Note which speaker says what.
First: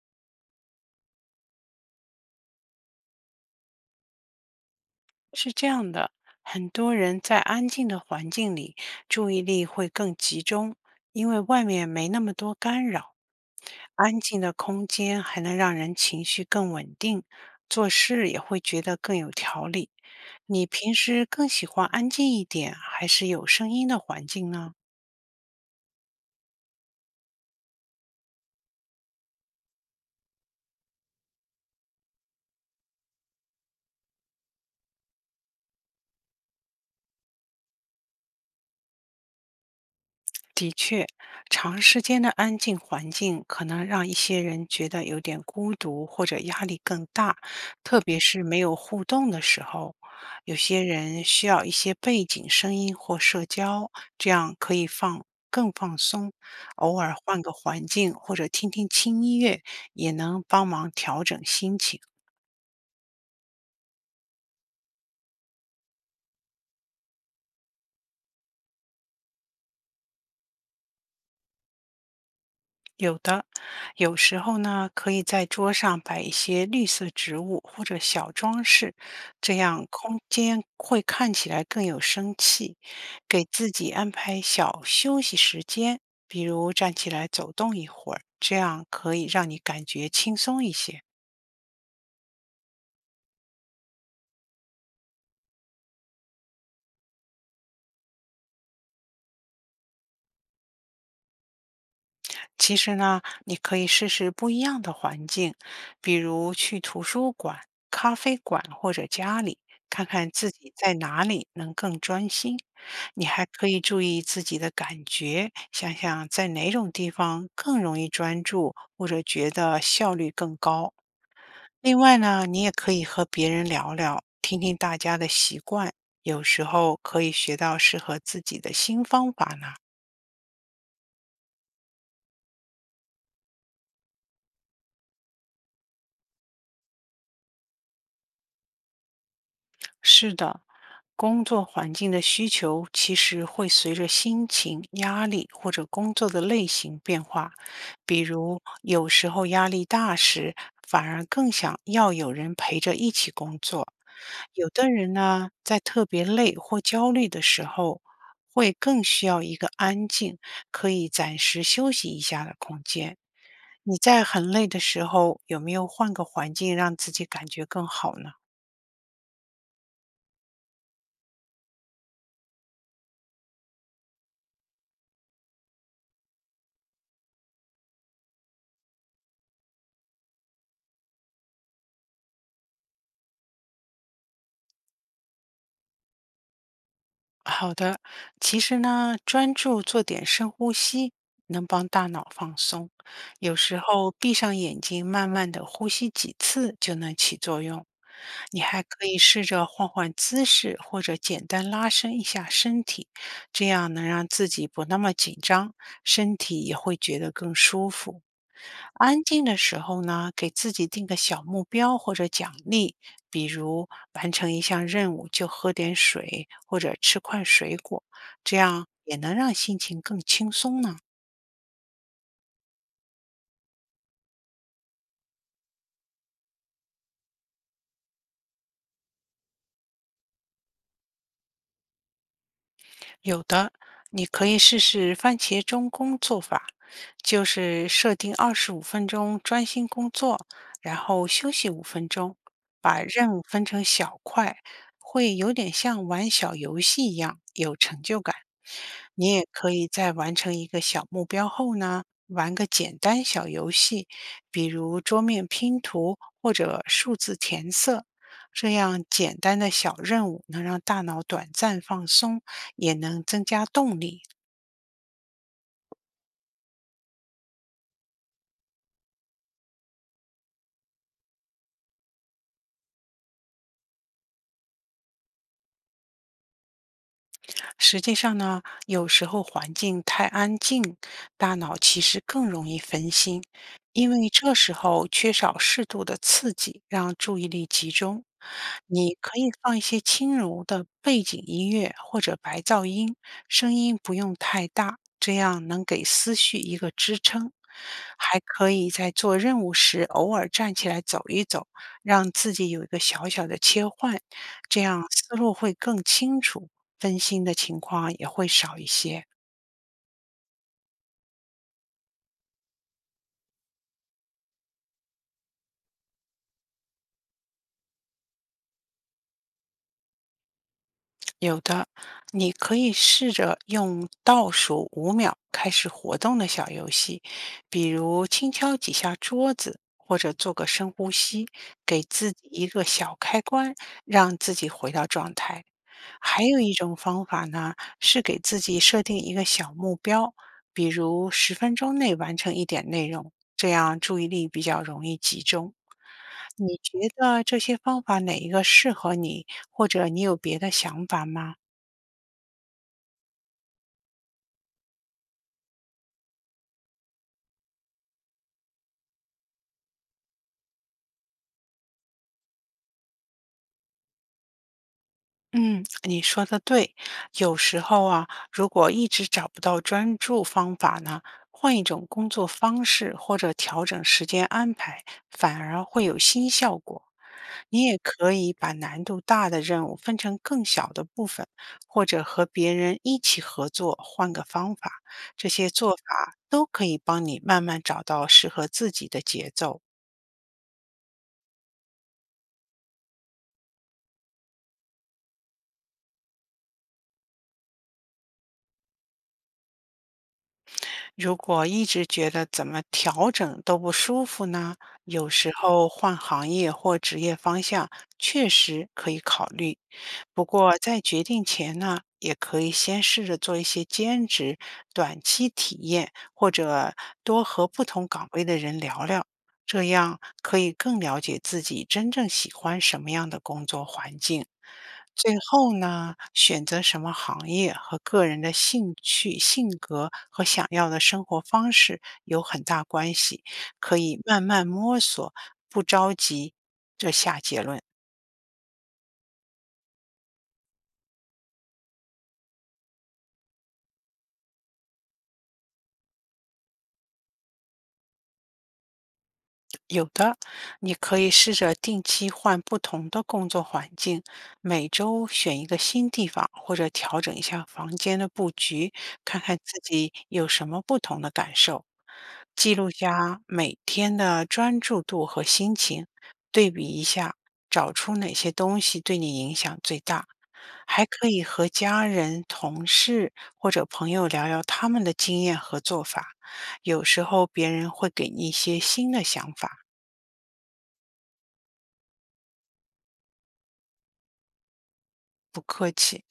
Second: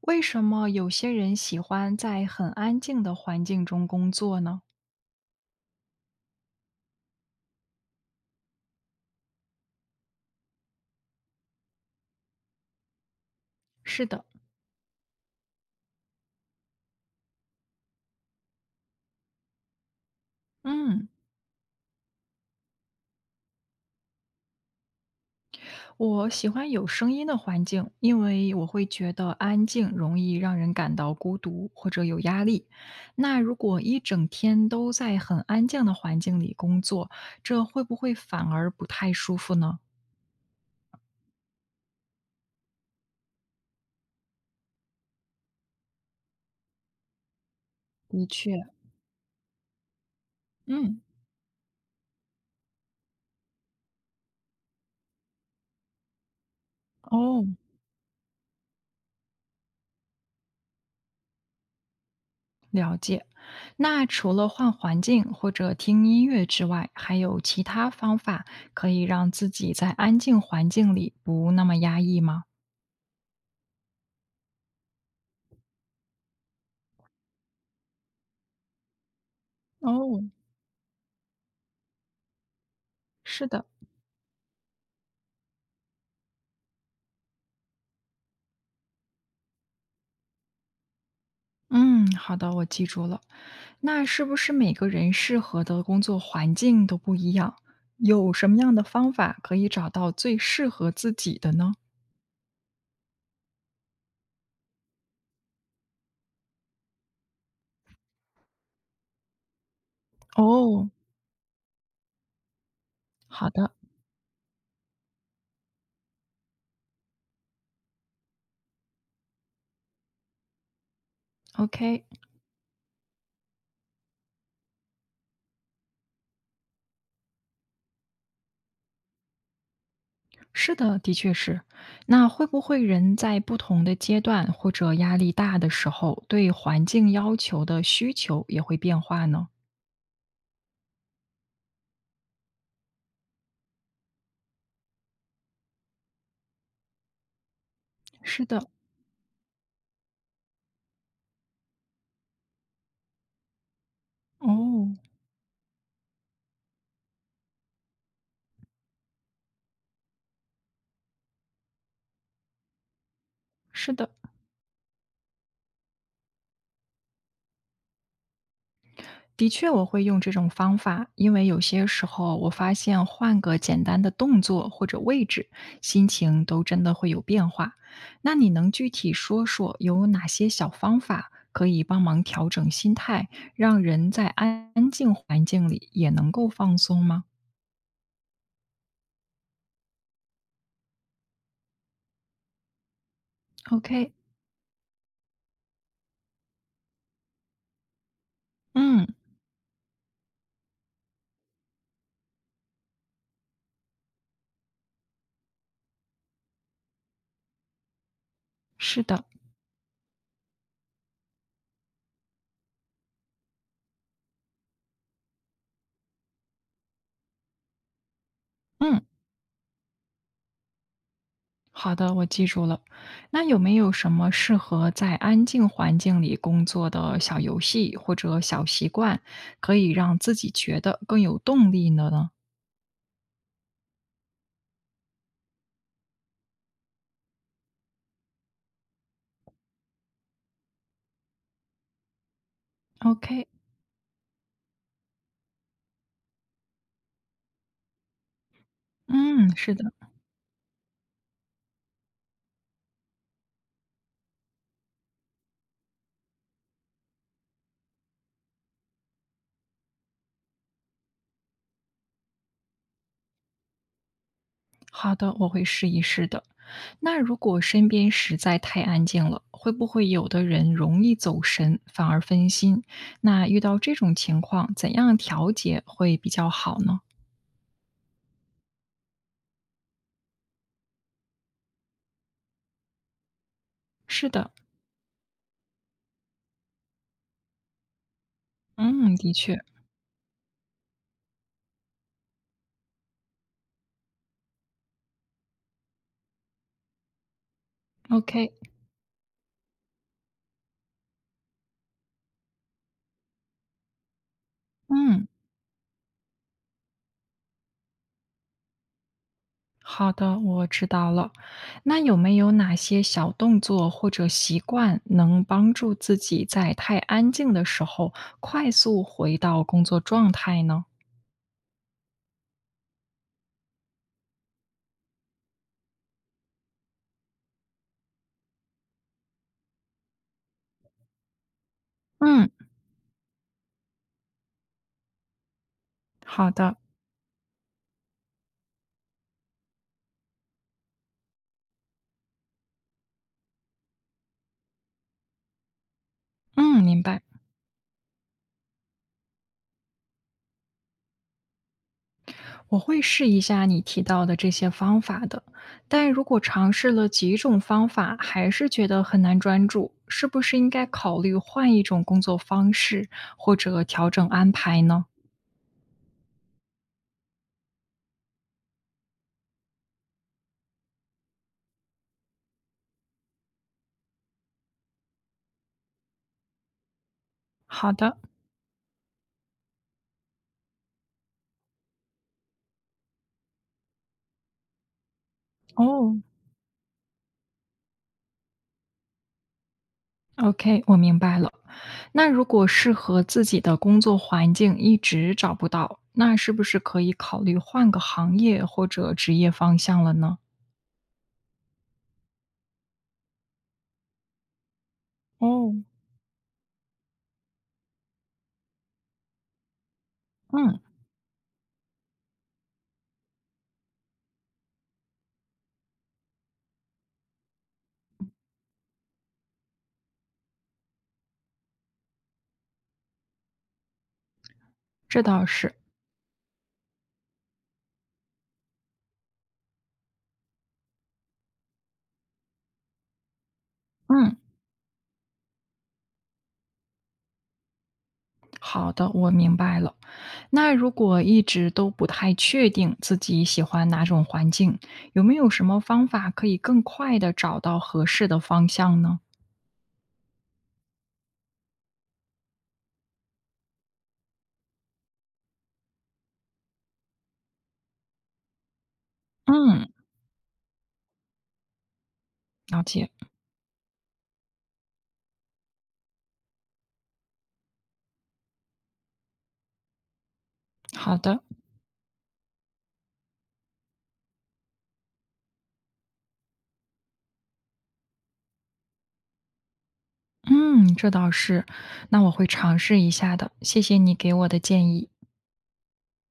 Speaker 1: 为什么有些人喜欢在很安静的环境中工作呢？
Speaker 2: 是这样的，很多人在安静的环境里，注意力会更集中，因为外面没那么多干扰。
Speaker 1: 是
Speaker 2: 安
Speaker 1: 的，
Speaker 2: 静的空间还能让人情绪更稳定，做事也会觉得更有条理。你平
Speaker 1: 嗯，
Speaker 2: 时更喜欢安静一点，还是有声音的环境呢？
Speaker 1: 我喜欢有声音的环境，因为我会觉得安静容易让人感到孤独或者有压力。那如果一整天都在很安静的环境里工作，这会不会反而不太舒服呢？
Speaker 2: 的确，长时间的安静环境可能让一些人觉得有点孤独或者压力更大，特别
Speaker 1: 的
Speaker 2: 是
Speaker 1: 确，
Speaker 2: 没有互动的时候。有些
Speaker 1: 嗯，
Speaker 2: 人需要一些背景声音或社交，这样可以放更放松。偶尔换
Speaker 1: 哦，
Speaker 2: 个环境或者听听轻音乐，也能帮忙调整心情。
Speaker 1: 了解。那除了换环境或者听音乐之外，还有其他方法可以让自己在安静环境里不那么压抑吗？
Speaker 2: 有的，有时候呢，可以在桌上摆一些绿色植物或者小装饰，这样空
Speaker 1: 哦，
Speaker 2: 间会看起来更有生气。给
Speaker 1: 是的，
Speaker 2: 自己安排小休息时间，比如站起来走动一会儿，这样可以让你感觉轻松一些。
Speaker 1: 嗯，好的，我记住了。那是不是每个人适合的工作环境都不一样？有什么样的方法可以找到最适合自己的呢？
Speaker 2: 其实呢，你可以试试不一样的环境，比如去图书馆、咖啡馆或者家里，看看自己
Speaker 1: 哦，
Speaker 2: 在哪里能更专心。你还
Speaker 1: 好
Speaker 2: 可
Speaker 1: 的
Speaker 2: 以注意自己的感觉，想想在哪种地方更容易专注，或者觉得效率更高。另
Speaker 1: ，OK。
Speaker 2: 外呢，你也可以和别人聊聊，听听大家的习惯，有时候可以学到适合自己的新方法呢。
Speaker 1: 是的，的确是。那会不会人在不同的阶段或者压力大的时候，对环境要求的需求也会变化呢？
Speaker 2: 是的，工作环境的需求其实会随着心情、压力或者工作的类型变化。比
Speaker 1: 是
Speaker 2: 如，
Speaker 1: 的，
Speaker 2: 有时候压力大时，反而更想要有人陪着一起工作；有
Speaker 1: 哦，
Speaker 2: 的人呢，在特别累或焦虑的时候，会更需要一个安静、可以暂时休息一下的空间。
Speaker 1: 是
Speaker 2: 你
Speaker 1: 的，
Speaker 2: 在很累的时候，有没有换个环境让自己感觉更好呢？
Speaker 1: 的确我会用这种方法，因为有些时候我发现换个简单的动作或者位置，心情都真的会有变化。那你能具体说说有哪些小方法可以帮忙调整心态，让人在安安静环境里也能够放松吗？
Speaker 2: 好的，其实呢，专注做点深呼吸，能帮大脑放松。有时候
Speaker 1: OK，
Speaker 2: 闭上眼睛，慢慢的呼吸几次就能起作用。你还可
Speaker 1: 嗯，
Speaker 2: 以试着换换姿势，或者简单拉伸一下身体，这样能让自己不那么紧张，身体也会觉得更舒服。
Speaker 1: 是
Speaker 2: 安
Speaker 1: 的，
Speaker 2: 静的时候呢，给自己定个小目标或者奖励，比如完成一项任务就喝点水或者吃块水果，这样
Speaker 1: 嗯，
Speaker 2: 也能让心情更轻松呢。
Speaker 1: 好的，我记住了。那有没有什么适合在安静环境里工作的小游戏或者小习惯，可以让自己觉得更有动力的呢
Speaker 2: 有的，你可以试试番茄钟工作法，就是设定25分钟专心工作，然后休息五分钟，把任务
Speaker 1: ？OK，
Speaker 2: 分成小块，会有点像玩小游戏一样，有成就感。你也
Speaker 1: 嗯，
Speaker 2: 可
Speaker 1: 是的，
Speaker 2: 以在完成一个小目标后呢，玩个简单小游戏，比如桌面拼图或者数字填色。这样简单的小任务能让大脑短暂放松，也能增加动力。
Speaker 1: 好的，我会试一试的。那如果身边实在太安静了，会不会有的人容易走神，反而分心？那遇到这种情况，怎样调节会比较好呢？
Speaker 2: 实际上呢，有时候环境太安静，大脑其实更容易分心，因为
Speaker 1: 是的，
Speaker 2: 这时候缺少适度的刺激，让注意力集中。你
Speaker 1: 嗯，
Speaker 2: 可
Speaker 1: 的
Speaker 2: 以
Speaker 1: 确
Speaker 2: 放一些轻柔的背景音乐或者白噪音，声音不用太大，这样能给思绪一个支撑。还
Speaker 1: ，OK。
Speaker 2: 可以在做任务时偶尔站起来走一走，让自己有一个小小的切换，这样
Speaker 1: 嗯，
Speaker 2: 思路会更清楚。分心的情况也会少一些。
Speaker 1: 好的，我知道了。那有没有哪些小动作或者习惯能帮助自己在太安静的时候快速回到工作状态呢？
Speaker 2: 有的，你可以试着用倒数5秒开始活动的小游戏，比如轻敲几下桌子，或者做个深呼吸，给自己
Speaker 1: 嗯，
Speaker 2: 一个小开关，让自己回到状态。还
Speaker 1: 好
Speaker 2: 有一
Speaker 1: 的，
Speaker 2: 种方法呢，是给自己设定一个小目标，比如10分钟内完成一点内容，这样注意力比较容易集中。你
Speaker 1: 嗯，
Speaker 2: 觉
Speaker 1: 明白。
Speaker 2: 得这些方法哪一个适合你，或者你有别的想法吗？
Speaker 1: 我会试一下你提到的这些方法的。但如果尝试了几种方法，还是觉得很难专注，是不是应该考虑换一种工作方式，或者调整安排呢？
Speaker 2: 嗯，你说的对。有时候啊，如果一直找不到专注方法呢，换一种工作方式或者调整时间安排，反而会有新效果。你
Speaker 1: 好
Speaker 2: 也
Speaker 1: 的，
Speaker 2: 可以把难度大的任务分成更小的部分，或者和别人一起合作，换个方法。这些做
Speaker 1: 哦，
Speaker 2: 法都可以帮你慢慢找到适合自己的节奏。
Speaker 1: OK，我明白了。那如果适合自己的工作环境一直找不到，那是不是可以考虑换个行业或者职业方向了呢？
Speaker 2: 如果一直觉得怎么调整都不舒服呢，有时
Speaker 1: 哦，
Speaker 2: 候换行业或职业方向确实可以考虑。不过
Speaker 1: 嗯，
Speaker 2: 在决定前呢，也可以先试着做一些兼职、短期体验，或者多和不同岗位的人聊聊，这样可以更了解自己真正喜欢什么样的工作环境。
Speaker 1: 这
Speaker 2: 最
Speaker 1: 倒是。
Speaker 2: 后呢，选择什么行业和个人的兴趣、性格和想要的生活方式有很大关系，可以
Speaker 1: 嗯，
Speaker 2: 慢慢摸索，不着急。
Speaker 1: 好的，我明白了。那如果一直都不太确定自己喜欢哪种环境，有没有什么方法可以更快的找到合适的方向呢？
Speaker 2: 有的，你可以试着定期换不同的工作环境，每周选一个新地方，或者调整一下房间的布局，看看自
Speaker 1: 嗯，
Speaker 2: 己有什么不同的感受。记
Speaker 1: 了
Speaker 2: 录
Speaker 1: 解。
Speaker 2: 下每天的专注度和心情，对比一下，找出哪些东西对你影响最大。还
Speaker 1: 好
Speaker 2: 可以
Speaker 1: 的。
Speaker 2: 和家人、同事或者朋友聊聊他们的经验和做法，有时候别人会给你一些新的想法。
Speaker 1: 嗯，这倒是，那我会尝试一下的，谢谢你给我的建议。
Speaker 2: 不客气。